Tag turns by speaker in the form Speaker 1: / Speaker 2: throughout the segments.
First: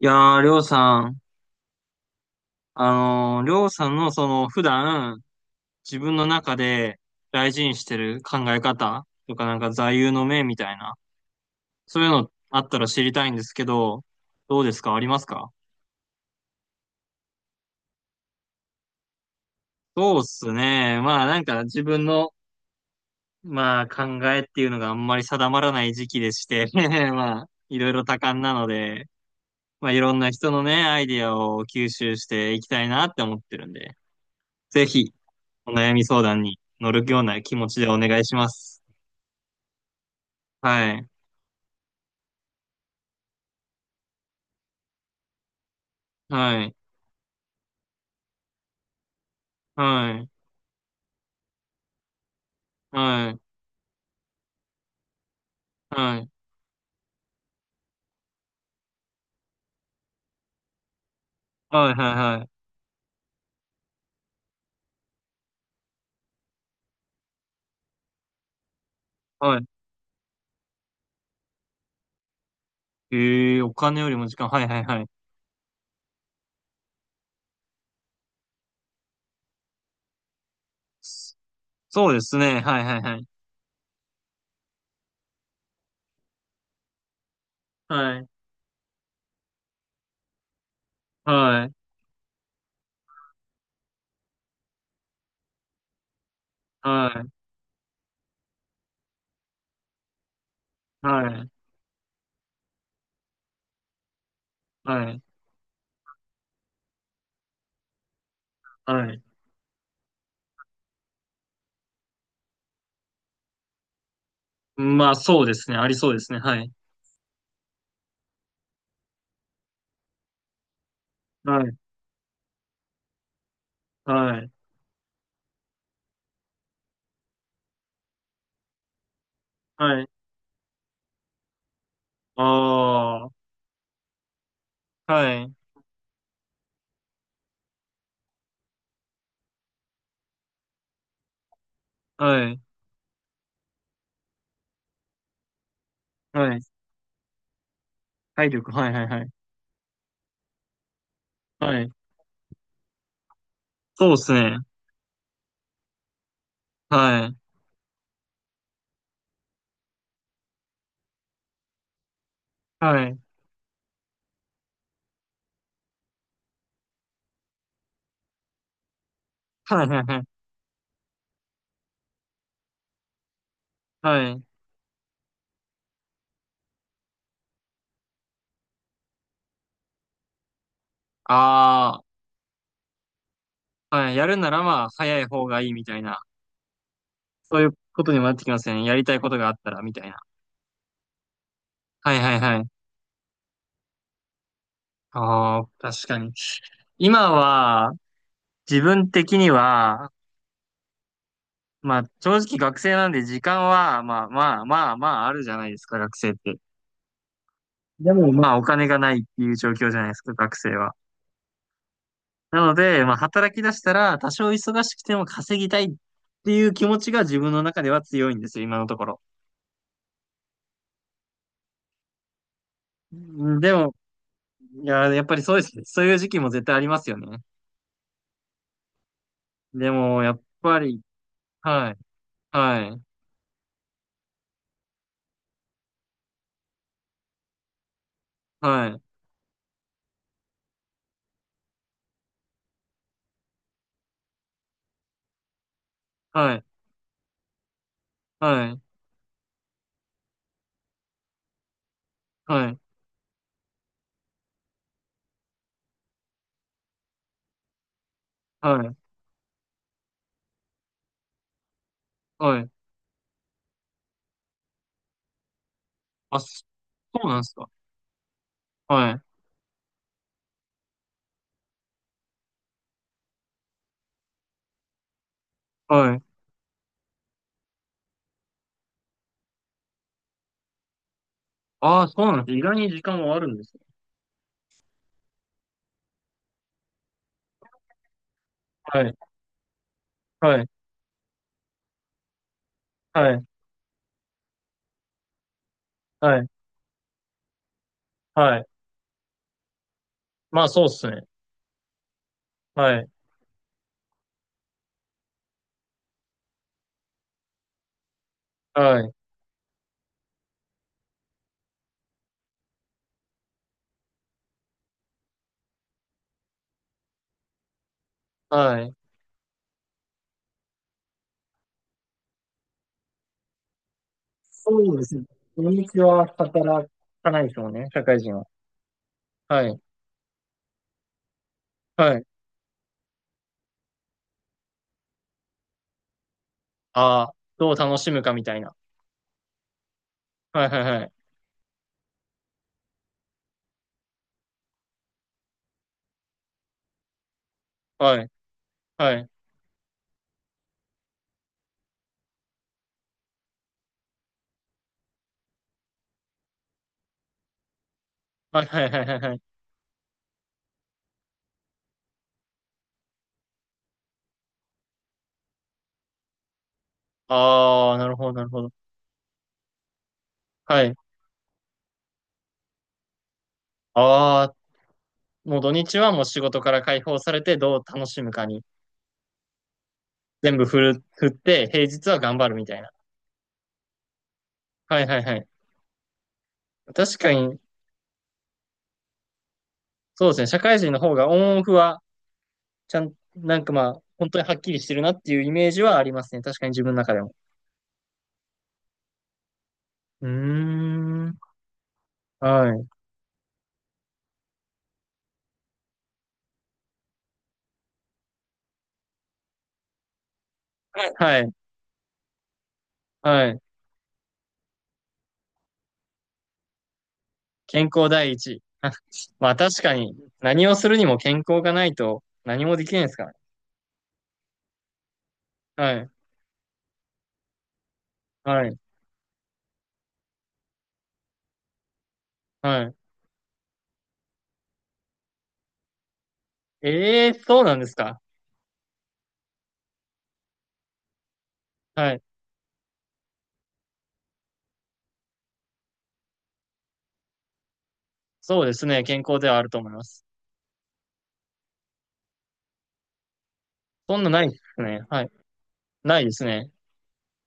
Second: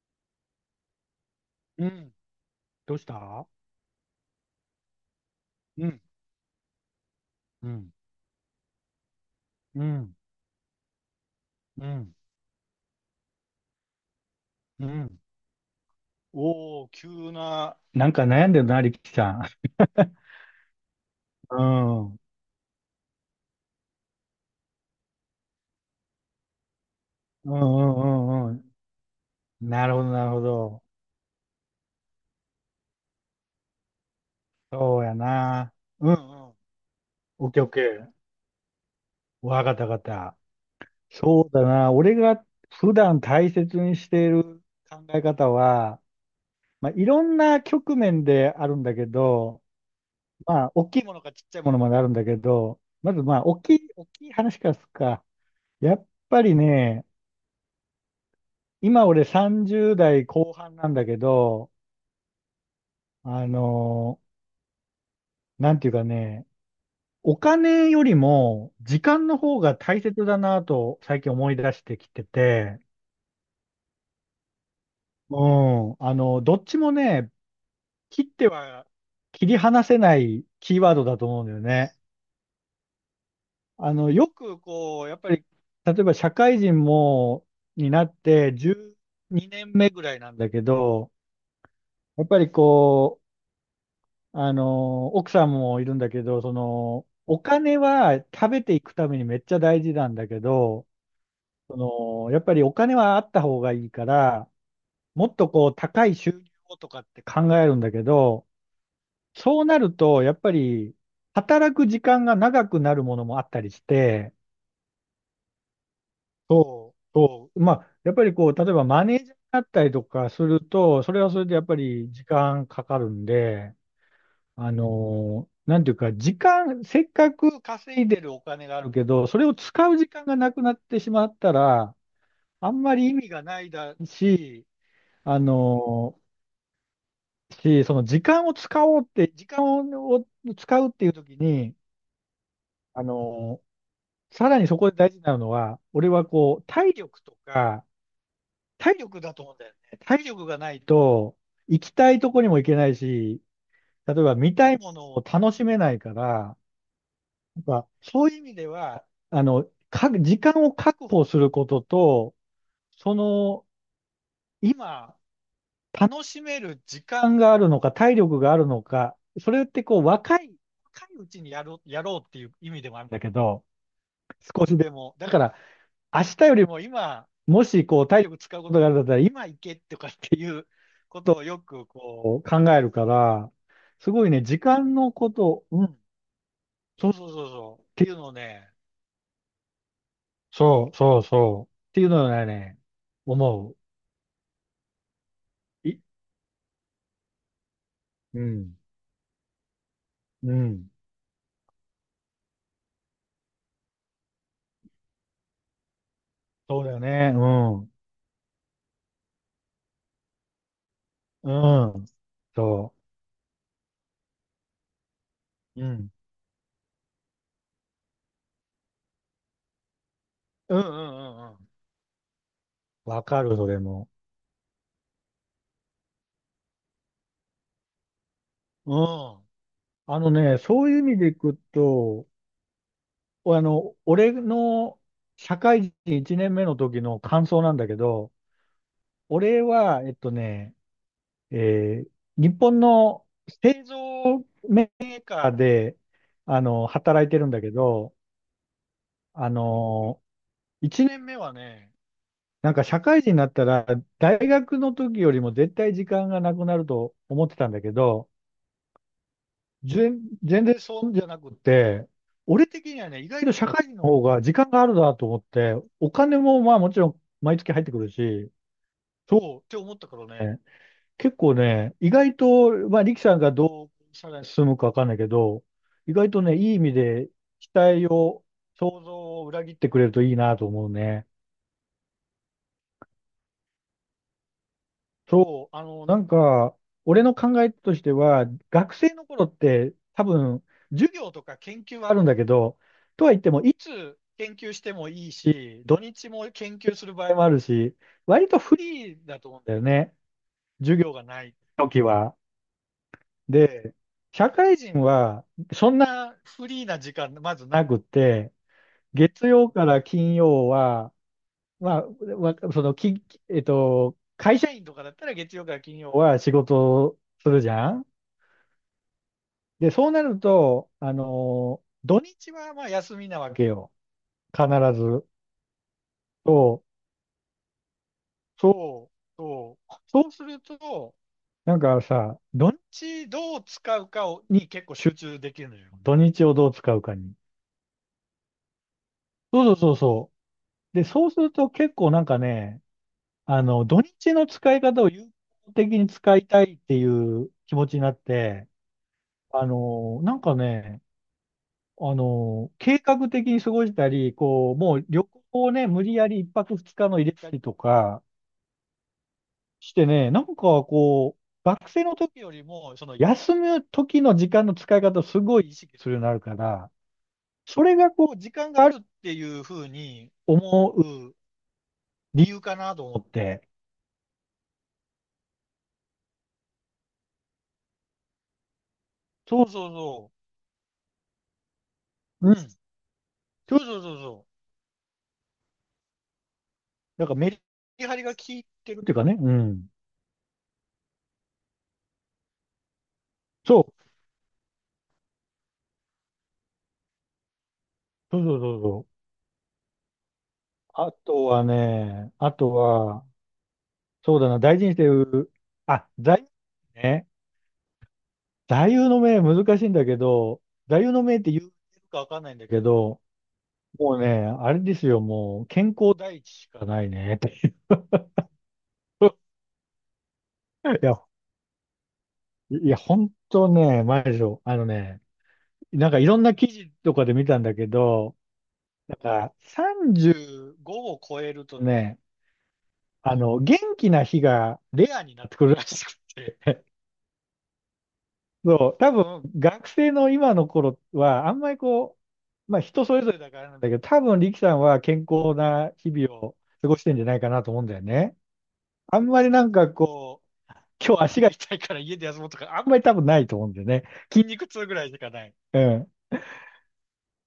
Speaker 1: いやー、りょうさん、
Speaker 2: うん。
Speaker 1: あ
Speaker 2: どうした。
Speaker 1: りょうさんのその普段
Speaker 2: う
Speaker 1: 自
Speaker 2: ん。
Speaker 1: 分の中で大事
Speaker 2: う
Speaker 1: にし
Speaker 2: ん。
Speaker 1: てる考え方とかなんか
Speaker 2: う
Speaker 1: 座右
Speaker 2: ん。
Speaker 1: の銘みたいな、
Speaker 2: う
Speaker 1: そういう
Speaker 2: ん。
Speaker 1: のあったら知りたいんですけど、どうです
Speaker 2: う
Speaker 1: かあり
Speaker 2: ん。
Speaker 1: ますか？
Speaker 2: おお、急な。なんか悩んでるな、力さん。
Speaker 1: そうっすね。まあなん
Speaker 2: う
Speaker 1: か自分
Speaker 2: ん。うん
Speaker 1: の、まあ考えっていうのがあんまり定まらない時期でして、まあ
Speaker 2: うん
Speaker 1: いろいろ多感
Speaker 2: うん
Speaker 1: な
Speaker 2: うん。
Speaker 1: ので、
Speaker 2: な
Speaker 1: まあ
Speaker 2: る
Speaker 1: い
Speaker 2: ほど、
Speaker 1: ろん
Speaker 2: な
Speaker 1: な
Speaker 2: るほ
Speaker 1: 人の
Speaker 2: ど。
Speaker 1: ね、アイディアを吸収していきたいなって思ってるんで、ぜ
Speaker 2: そう
Speaker 1: ひ
Speaker 2: や
Speaker 1: お
Speaker 2: な。
Speaker 1: 悩み
Speaker 2: うんう
Speaker 1: 相談
Speaker 2: ん。
Speaker 1: に乗るような
Speaker 2: オッ
Speaker 1: 気
Speaker 2: ケーオ
Speaker 1: 持
Speaker 2: ッ
Speaker 1: ち
Speaker 2: ケ
Speaker 1: でお
Speaker 2: ー。
Speaker 1: 願いします。
Speaker 2: わかったわかった。
Speaker 1: はい。
Speaker 2: そうだな。俺が普段大切にしている考え方は、
Speaker 1: はい。
Speaker 2: まあ、いろんな局面であるんだけど、
Speaker 1: はい。
Speaker 2: まあ、大きいものかちっちゃいものまであるんだけど、まず
Speaker 1: は
Speaker 2: ま
Speaker 1: い。
Speaker 2: あ、大きい話からすっか。やっ
Speaker 1: はい。
Speaker 2: ぱりね、今俺30代後半なんだけど、
Speaker 1: はい。はい。はい。
Speaker 2: あのーなんていうかね、お金よりも時間の方
Speaker 1: は
Speaker 2: が大切だなと最近思い出してきてて、
Speaker 1: い。ええー、お金よりも時間。はい、はい、はい。
Speaker 2: うん、どっちもね、切っては切り離せないキーワードだと思うんだよね。
Speaker 1: そうですね。はい、はい、はい。
Speaker 2: よくこう、やっぱり、例えば社会人も、になっ
Speaker 1: はい。
Speaker 2: て12年目ぐらいなんだけど、
Speaker 1: はい。
Speaker 2: やっぱりこう、奥さんもいるんだけど、
Speaker 1: はい。
Speaker 2: お金は食べていくためにめっちゃ大事なんだけど、
Speaker 1: はい。
Speaker 2: そやっぱりお金はあった方がいいから、
Speaker 1: はい。
Speaker 2: もっとこう、高い収入をとかって考えるんだけど、
Speaker 1: はい。
Speaker 2: そうなると、やっぱり、働く時間が長くなるものもあったりして、
Speaker 1: まあ、そうですね。ありそうですね。はい。
Speaker 2: そう、そう。まあ、やっぱりこう、例えばマネージャーになったりとかすると、それはそれで
Speaker 1: は
Speaker 2: やっぱ
Speaker 1: い。
Speaker 2: り時間かかるんで、
Speaker 1: はい。
Speaker 2: なんていうか、時間、せっかく稼いでるお金があるけど、それを使う
Speaker 1: はい。
Speaker 2: 時間がなくなってしまったら、
Speaker 1: あ
Speaker 2: あんまり意味
Speaker 1: あ。
Speaker 2: がないだし、
Speaker 1: は
Speaker 2: あ
Speaker 1: い。
Speaker 2: のその時間を使おうって、時間を使うっていう時に、
Speaker 1: はい。
Speaker 2: あのーさらにそこで大事なのは、俺は
Speaker 1: は
Speaker 2: こ
Speaker 1: い。
Speaker 2: う、体力とか、
Speaker 1: 体力。はい、
Speaker 2: 体
Speaker 1: はい、は
Speaker 2: 力
Speaker 1: い。
Speaker 2: だと思うんだよね。体力がないと、
Speaker 1: は
Speaker 2: 行き
Speaker 1: い。
Speaker 2: たいとこにも行けないし、
Speaker 1: そう
Speaker 2: 例
Speaker 1: で
Speaker 2: え
Speaker 1: す
Speaker 2: ば見
Speaker 1: ね。
Speaker 2: たいものを楽しめないから、
Speaker 1: はい。
Speaker 2: なんか、そういう意味では、あの、時間を確保することと、
Speaker 1: は
Speaker 2: そ
Speaker 1: い。
Speaker 2: の、今、楽しめる時間があるのか、体力があるのか、それって
Speaker 1: はい、は
Speaker 2: こ
Speaker 1: い、
Speaker 2: う、
Speaker 1: はい。
Speaker 2: 若いうちにやろう、やろうっていう意味でもあるんだけど、
Speaker 1: はい。
Speaker 2: 少しでも。だから、明日よりも今、もしこう、体力使うことがあるんだったら、今行けとかっていうことをよく
Speaker 1: ああ。
Speaker 2: こう、考えるから、す
Speaker 1: はい、
Speaker 2: ご
Speaker 1: や
Speaker 2: い
Speaker 1: る
Speaker 2: ね、
Speaker 1: な
Speaker 2: 時
Speaker 1: らまあ、
Speaker 2: 間の
Speaker 1: 早い
Speaker 2: こ
Speaker 1: 方が
Speaker 2: と、
Speaker 1: いい
Speaker 2: う
Speaker 1: みた
Speaker 2: ん、
Speaker 1: いな。
Speaker 2: そうそうそう
Speaker 1: そういう
Speaker 2: そう、っ
Speaker 1: こ
Speaker 2: てい
Speaker 1: と
Speaker 2: う
Speaker 1: にも
Speaker 2: の
Speaker 1: な
Speaker 2: を
Speaker 1: ってきま
Speaker 2: ね、
Speaker 1: すね。やりたいことがあったら、みたいな。
Speaker 2: そう、そう、そう。っていう
Speaker 1: はい、
Speaker 2: の
Speaker 1: はい、
Speaker 2: は
Speaker 1: はい。
Speaker 2: ね、思
Speaker 1: ああ、
Speaker 2: う。
Speaker 1: 確かに。今は、
Speaker 2: うん、
Speaker 1: 自分的には、
Speaker 2: うん。
Speaker 1: まあ、正直学生なんで時間は、まあまあまあまああるじゃないですか、学生って。
Speaker 2: そうだよね。うん、
Speaker 1: でもまあ、お金がないっていう状況じゃないですか、学生は。
Speaker 2: うん。
Speaker 1: なの
Speaker 2: そ
Speaker 1: で、まあ、働き出したら、多少忙しくても稼ぎた
Speaker 2: う。
Speaker 1: い
Speaker 2: う
Speaker 1: っ
Speaker 2: ん。
Speaker 1: ていう気持ちが自分の中では強いんですよ、今のところ。
Speaker 2: うん、うん、うん、うん。わか
Speaker 1: う
Speaker 2: る、
Speaker 1: ん。
Speaker 2: そ
Speaker 1: で
Speaker 2: れ
Speaker 1: も、
Speaker 2: も。
Speaker 1: いやー、やっぱりそうですね、そういう時期も絶対ありますよね。
Speaker 2: うん。
Speaker 1: で
Speaker 2: あ
Speaker 1: も、
Speaker 2: の
Speaker 1: やっ
Speaker 2: ね、
Speaker 1: ぱ
Speaker 2: そういう
Speaker 1: り、
Speaker 2: 意味でいく
Speaker 1: はい、
Speaker 2: と、
Speaker 1: はい、
Speaker 2: 俺の社会人1年目の時の感想なんだけど、
Speaker 1: はい、
Speaker 2: 俺は、えっとね、えー日本の製造メーカーで、
Speaker 1: はい、
Speaker 2: 働いてるんだけど、
Speaker 1: はい、
Speaker 2: あの、一年目はね、
Speaker 1: は
Speaker 2: なん
Speaker 1: い、
Speaker 2: か社会人になったら、大学の時よりも絶対時間がなくなると思ってたんだけど、
Speaker 1: はい、
Speaker 2: 全然そうじゃなくて、
Speaker 1: は
Speaker 2: 俺
Speaker 1: い。
Speaker 2: 的にはね、意外と社会人の方が時間があるなと思って、お金
Speaker 1: あ、
Speaker 2: もまあもちろ
Speaker 1: そ
Speaker 2: ん
Speaker 1: うなんです
Speaker 2: 毎
Speaker 1: か。
Speaker 2: 月入ってくるし、
Speaker 1: はい、
Speaker 2: そうって思ったからね、結構ね、意外と、まあ力さんがどうさらに進むかわかんないけど、意
Speaker 1: はい。
Speaker 2: 外とね、いい意味で期待を、想像を裏切ってくれるといいなと思うね。
Speaker 1: ああ、そうなんです。意外に時間はあるんですね。
Speaker 2: そう、なんか、俺の考えとしては、学
Speaker 1: は
Speaker 2: 生
Speaker 1: い、
Speaker 2: の頃って多
Speaker 1: は
Speaker 2: 分、
Speaker 1: い、
Speaker 2: 授業とか研究はあるんだけど、と
Speaker 1: は
Speaker 2: は言っ
Speaker 1: い、
Speaker 2: ても、いつ研究してもいいし、土日
Speaker 1: はい、
Speaker 2: も研究する場合もあるし、割
Speaker 1: は
Speaker 2: と
Speaker 1: い。
Speaker 2: フリーだと思うんだよね。
Speaker 1: まあ、そうで
Speaker 2: 授
Speaker 1: す
Speaker 2: 業
Speaker 1: ね。
Speaker 2: がない時は。
Speaker 1: はい、
Speaker 2: で、社会人は、そんなフリーな時間、まずなくって、
Speaker 1: はい、
Speaker 2: 月曜から金曜は、まあ、わその、き、えっと、会社員とかだったら月曜から金曜は仕事をするじゃん。
Speaker 1: はい。
Speaker 2: で、そうなると、土日はまあ休みなわけよ。必
Speaker 1: そうですね。
Speaker 2: ず。
Speaker 1: 土日は
Speaker 2: そ
Speaker 1: 働
Speaker 2: う、
Speaker 1: かないですもんね、社会人は。
Speaker 2: そう、
Speaker 1: は
Speaker 2: そ
Speaker 1: い、
Speaker 2: う。そうすると、なんか
Speaker 1: はい。
Speaker 2: さ、土日どう使うかをに結構集中できるのよ。土日をどう使うか
Speaker 1: あ
Speaker 2: に。
Speaker 1: あ、どう楽しむかみたいな。
Speaker 2: そうそうそうそ
Speaker 1: はい、はい、
Speaker 2: う。で、
Speaker 1: はい、
Speaker 2: そうすると結構なんかね、土日の使い方を有効的に使いたいっていう気持ちになっ
Speaker 1: はい、
Speaker 2: て、
Speaker 1: はい、
Speaker 2: なんかね、計画的に過ごしたり、こう、もう旅行をね、無理やり一泊二日の入れたりとか
Speaker 1: はい、はい、はい、はい、はい。
Speaker 2: してね、なんかこう、学生の時よりも、その休む時の時間の使い方をすごい意識するようになるから、そ
Speaker 1: あ
Speaker 2: れ
Speaker 1: あ、な
Speaker 2: が
Speaker 1: るほど、
Speaker 2: こう、
Speaker 1: なる
Speaker 2: 時
Speaker 1: ほ
Speaker 2: 間
Speaker 1: ど。
Speaker 2: があるっていうふうに
Speaker 1: は
Speaker 2: 思
Speaker 1: い。
Speaker 2: う理由かなと思って。
Speaker 1: ああ、もう土日はもう仕事から解放されてどう楽しむかに
Speaker 2: そうそうそ
Speaker 1: 全部振る、振って、平日は頑張
Speaker 2: う。う
Speaker 1: る
Speaker 2: ん。
Speaker 1: みたいな。
Speaker 2: そうそうそうそう。
Speaker 1: はい、はい、はい。確
Speaker 2: なん
Speaker 1: か
Speaker 2: か
Speaker 1: に、
Speaker 2: メリハリが効いてるっていうかね。うん。
Speaker 1: そうですね。社会人の方がオンオフは、ちゃん、なんか
Speaker 2: そ
Speaker 1: まあ、
Speaker 2: う。
Speaker 1: 本当にはっきりしてるなっていうイメージはありますね。確かに自分の中でも。
Speaker 2: そうそうそうそう。
Speaker 1: うー
Speaker 2: あ
Speaker 1: ん。
Speaker 2: とはね、あ
Speaker 1: は
Speaker 2: と
Speaker 1: い。
Speaker 2: は、そうだな、大事にしてる、あ、座右ね。座右の銘難しいんだけど、座右の銘
Speaker 1: は
Speaker 2: って
Speaker 1: い。
Speaker 2: 言うかわかんないんだけど、
Speaker 1: はい。
Speaker 2: もうね、あれですよ、もう、健康第一しかないね、ってい
Speaker 1: 健康第一。あ、
Speaker 2: う。
Speaker 1: まあ確かに、何をする
Speaker 2: い
Speaker 1: にも
Speaker 2: や、
Speaker 1: 健康がないと何もで
Speaker 2: い
Speaker 1: き
Speaker 2: や、
Speaker 1: ないですから
Speaker 2: 本
Speaker 1: ね。
Speaker 2: 当ね、マジでしょ。あのね、
Speaker 1: は
Speaker 2: な
Speaker 1: い。
Speaker 2: んかいろんな記事とかで見たんだけど、
Speaker 1: はい。
Speaker 2: なんか35を超えるとね、
Speaker 1: はい。
Speaker 2: 元気な日がレアになってくるらしくて。
Speaker 1: ええ、そうなんですか。
Speaker 2: そう、多分学生の今の頃は、あんまり
Speaker 1: は
Speaker 2: こ
Speaker 1: い。
Speaker 2: う、まあ人それぞれだからなんだけど、多分力さんは健康な日々を過ごしてんじゃないかなと思うんだよね。
Speaker 1: そうですね。
Speaker 2: あ
Speaker 1: 健
Speaker 2: ん
Speaker 1: 康
Speaker 2: ま
Speaker 1: で
Speaker 2: り
Speaker 1: はあ
Speaker 2: な
Speaker 1: る
Speaker 2: ん
Speaker 1: と思
Speaker 2: か
Speaker 1: います。
Speaker 2: こう、今日足が痛いから家で休もうとか、あんまり多分ないと思うんだよね。
Speaker 1: そんなな
Speaker 2: 筋
Speaker 1: いで
Speaker 2: 肉
Speaker 1: す
Speaker 2: 痛ぐ
Speaker 1: ね。
Speaker 2: らいし
Speaker 1: はい。
Speaker 2: かない。うん。
Speaker 1: ないですね。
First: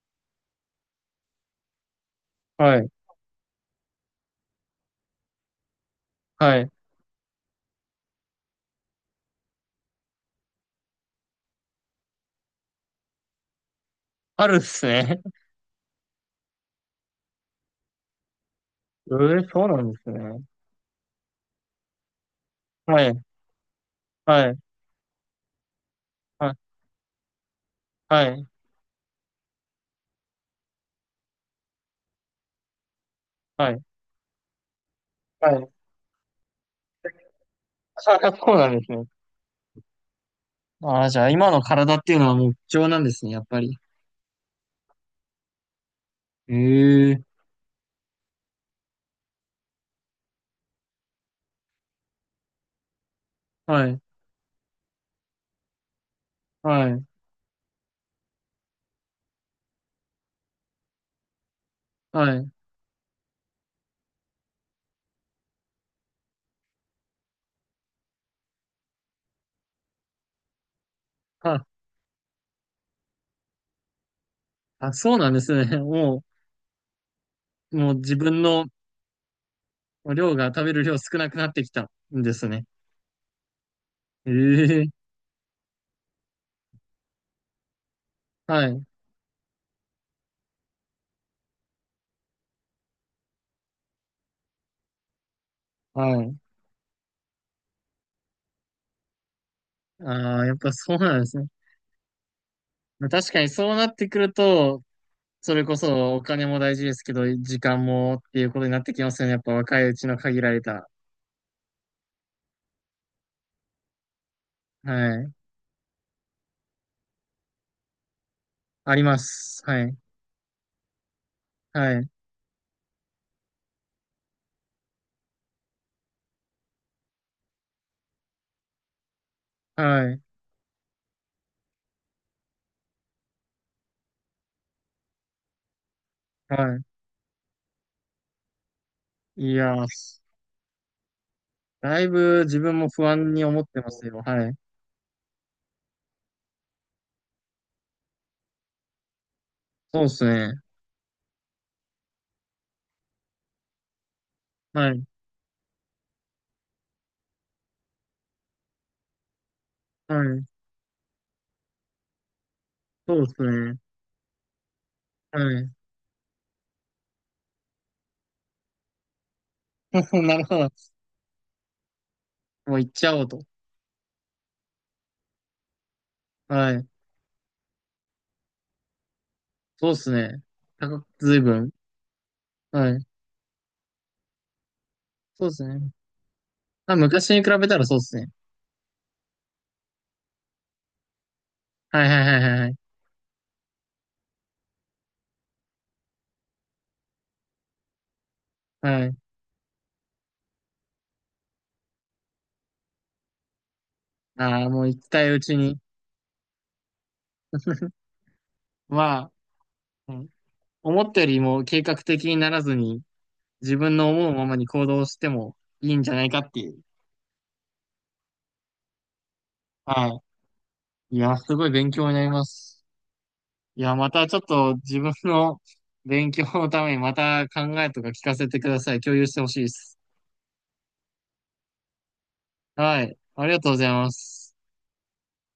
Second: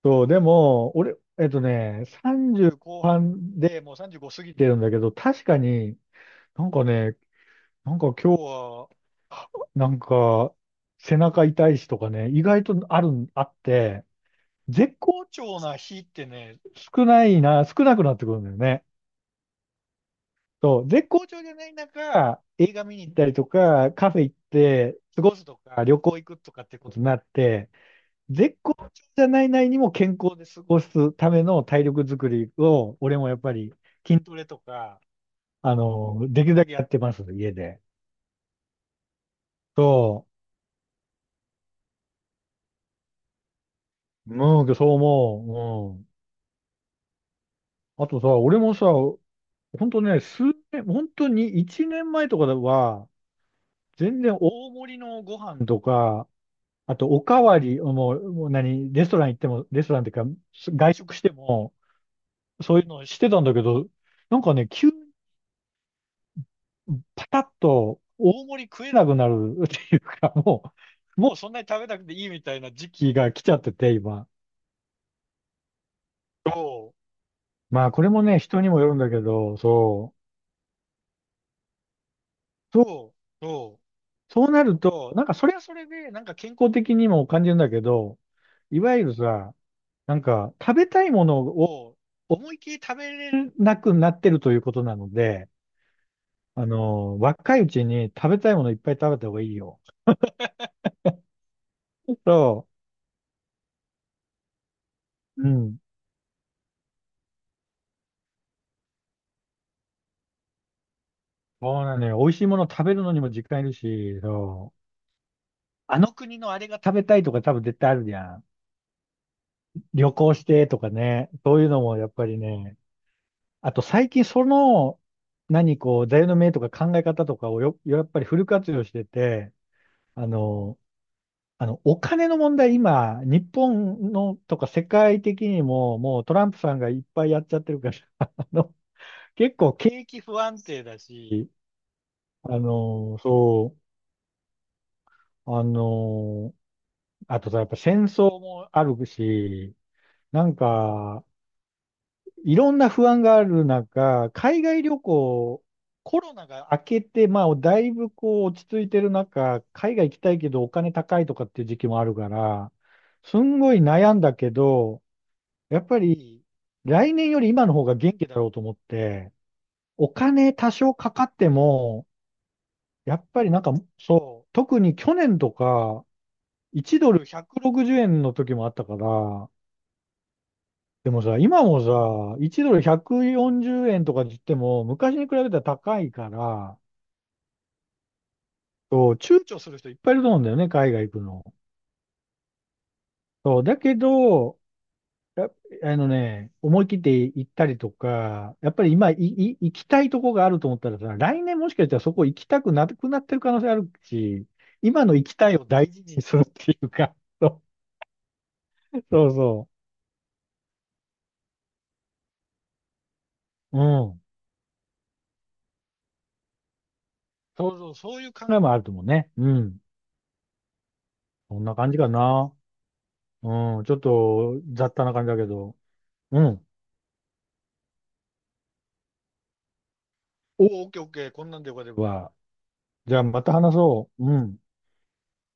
Speaker 2: そう、でも、俺、
Speaker 1: は
Speaker 2: 30
Speaker 1: い。
Speaker 2: 後半でもう35過ぎてるんだけど、確かに
Speaker 1: は
Speaker 2: な
Speaker 1: い。
Speaker 2: んかね、なんか今日は、なんか背中痛いしとかね、意外とあるん、あって、
Speaker 1: あるです
Speaker 2: 絶
Speaker 1: ね。
Speaker 2: 好 調な日ってね、少なくなってくるんだよね。
Speaker 1: ええ、そうなんですね。
Speaker 2: そう、絶好調じゃない中、映画見
Speaker 1: は
Speaker 2: に行っ
Speaker 1: い。
Speaker 2: たりとか、カフェ行っ
Speaker 1: はい。
Speaker 2: て過ごすとか、旅行行く
Speaker 1: は
Speaker 2: とかっ
Speaker 1: い。
Speaker 2: てことになって、
Speaker 1: はい。
Speaker 2: 絶好調じゃない内にも健康で過ごすための体力づくりを、俺もやっぱ
Speaker 1: は
Speaker 2: り
Speaker 1: い。
Speaker 2: 筋トレとか、
Speaker 1: はい。
Speaker 2: できるだけやってます、家で。
Speaker 1: あ、そうなんですね。
Speaker 2: そ
Speaker 1: ああ、じゃあ今の体っていうのはもう貴重なんですね、やっぱり。
Speaker 2: う、うん、そう思う。うん。
Speaker 1: ええ。
Speaker 2: あとさ、俺もさ、本当ね、数年、本当に1年前とかは、
Speaker 1: はい。
Speaker 2: 全然大盛りのご飯とか、
Speaker 1: は
Speaker 2: あ
Speaker 1: い。
Speaker 2: とおかわり、もう何、レストラン行っても、レストランっていうか、外食しても、
Speaker 1: はい。
Speaker 2: そういうのしてたんだけど、なんかね、急にパタッと大盛り食えなくなるっていうか、もうそんな
Speaker 1: あ、
Speaker 2: に食べなくていいみたいな時期が来ちゃってて、今。
Speaker 1: あ、そうなんですね。も
Speaker 2: そう。
Speaker 1: う、
Speaker 2: ま
Speaker 1: も
Speaker 2: あ、
Speaker 1: う
Speaker 2: これ
Speaker 1: 自
Speaker 2: もね、
Speaker 1: 分
Speaker 2: 人
Speaker 1: の
Speaker 2: にもよるんだけど、そ
Speaker 1: 量が、食べる量少なくなってきたんですね。
Speaker 2: う。そう。そう。そうなる
Speaker 1: ええ。
Speaker 2: と、なんかそれはそれで、なんか健康的にも感じるんだけど、
Speaker 1: は
Speaker 2: い
Speaker 1: い。
Speaker 2: わゆるさ、なんか、食べたいものを思いっきり食べれなくなってるということなので、
Speaker 1: はい。
Speaker 2: 若いうちに食べたいものいっぱい食べた方がいいよ。
Speaker 1: ああ、やっぱそうなんですね。
Speaker 2: そ
Speaker 1: まあ確かにそうなってくると、
Speaker 2: う、う
Speaker 1: それこ
Speaker 2: ん。
Speaker 1: そお金も大事ですけど、時間もっていうことになってきますよね。やっぱ若いうちの限られた。
Speaker 2: そうなのよ。美味しいもの食べるのにも時間いるし、そう。
Speaker 1: はい。
Speaker 2: あの国のあれが食べたいとか多分絶対あるじゃん。
Speaker 1: あります。はい。
Speaker 2: 旅行してとかね。そういうのも
Speaker 1: は
Speaker 2: や
Speaker 1: い。
Speaker 2: っぱりね。あと最近その、何こう、座右の銘とか考え方とかをよ、やっぱりフル活用してて、
Speaker 1: はい。
Speaker 2: あの、お金の問題、今、日本のとか世界的にも、もうトラン
Speaker 1: は
Speaker 2: プさん
Speaker 1: い。
Speaker 2: がいっぱいやっちゃってるから、あの、
Speaker 1: い
Speaker 2: 結
Speaker 1: や
Speaker 2: 構
Speaker 1: ー、
Speaker 2: 景気不安定だし、
Speaker 1: だいぶ自分も不安に思っ
Speaker 2: そ
Speaker 1: てますよ。はい。
Speaker 2: う、あとさ、やっぱ戦争もあるし、
Speaker 1: そうです
Speaker 2: なん
Speaker 1: ね。
Speaker 2: か、いろんな不安がある中、海外
Speaker 1: は
Speaker 2: 旅
Speaker 1: い。
Speaker 2: 行、コロナが明けて、まあ、だいぶこう落ち着いてる中、海外
Speaker 1: は
Speaker 2: 行きたい
Speaker 1: い。
Speaker 2: けどお金高いとかっていう時期もあるから、
Speaker 1: そうで
Speaker 2: す
Speaker 1: す
Speaker 2: んご
Speaker 1: ね。
Speaker 2: い悩んだけど、
Speaker 1: はい。
Speaker 2: やっぱり、来年より今の方が元気だろうと思って、お
Speaker 1: なる
Speaker 2: 金
Speaker 1: ほ
Speaker 2: 多
Speaker 1: ど。
Speaker 2: 少かかっても、
Speaker 1: もう行っちゃ
Speaker 2: や
Speaker 1: おう
Speaker 2: っ
Speaker 1: と。
Speaker 2: ぱりなんか、そう、特に去年とか、
Speaker 1: はい。
Speaker 2: 1ドル160円の時もあったから、
Speaker 1: そうですね。高く、
Speaker 2: でも
Speaker 1: ず
Speaker 2: さ、
Speaker 1: いぶ
Speaker 2: 今
Speaker 1: ん。
Speaker 2: もさ、1ドル
Speaker 1: はい。
Speaker 2: 140円とか言っても、昔に比べ
Speaker 1: そうで
Speaker 2: たら
Speaker 1: すね。
Speaker 2: 高いから、
Speaker 1: まあ、昔に比べたらそうですね。
Speaker 2: そう、躊躇する人いっぱいいると思うんだよね、海外行くの。
Speaker 1: はい、はい、はい、はい、はい。
Speaker 2: そう、だけど、や、あのね、思い切って行ったりとか、やっぱり
Speaker 1: は
Speaker 2: 今
Speaker 1: い。
Speaker 2: 行きたいとこがあると思ったらさ、来年もしかしたらそこ行きたくなくなってる可能性あるし、
Speaker 1: ああ、もう行
Speaker 2: 今
Speaker 1: き
Speaker 2: の
Speaker 1: たい
Speaker 2: 行き
Speaker 1: う
Speaker 2: た
Speaker 1: ち
Speaker 2: いを
Speaker 1: に
Speaker 2: 大事にするっていうか、そうそ
Speaker 1: は、
Speaker 2: うそ
Speaker 1: うん、思ったよりも計画的にならずに、自
Speaker 2: う。う
Speaker 1: 分の
Speaker 2: ん。
Speaker 1: 思うままに行動してもいいんじゃないかっていう。
Speaker 2: そうそう、そういう考えもあると思うね。うん。
Speaker 1: はい。いや、す
Speaker 2: そん
Speaker 1: ごい
Speaker 2: な
Speaker 1: 勉
Speaker 2: 感じ
Speaker 1: 強
Speaker 2: か
Speaker 1: になりま
Speaker 2: な。
Speaker 1: す。
Speaker 2: う
Speaker 1: い
Speaker 2: ん。ち
Speaker 1: や、
Speaker 2: ょっ
Speaker 1: またちょっ
Speaker 2: と
Speaker 1: と
Speaker 2: 雑
Speaker 1: 自
Speaker 2: 多
Speaker 1: 分
Speaker 2: な感じだけ
Speaker 1: の
Speaker 2: ど。
Speaker 1: 勉
Speaker 2: う
Speaker 1: 強
Speaker 2: ん。
Speaker 1: のためにまた考えとか聞かせてください。共有してほしいです。
Speaker 2: おお、オッケーオッケー。こんなんでよければ。
Speaker 1: は
Speaker 2: じ
Speaker 1: い。
Speaker 2: ゃあま
Speaker 1: あ
Speaker 2: た
Speaker 1: りがとう
Speaker 2: 話
Speaker 1: ござい
Speaker 2: そ
Speaker 1: ま
Speaker 2: う。う
Speaker 1: す。
Speaker 2: ん。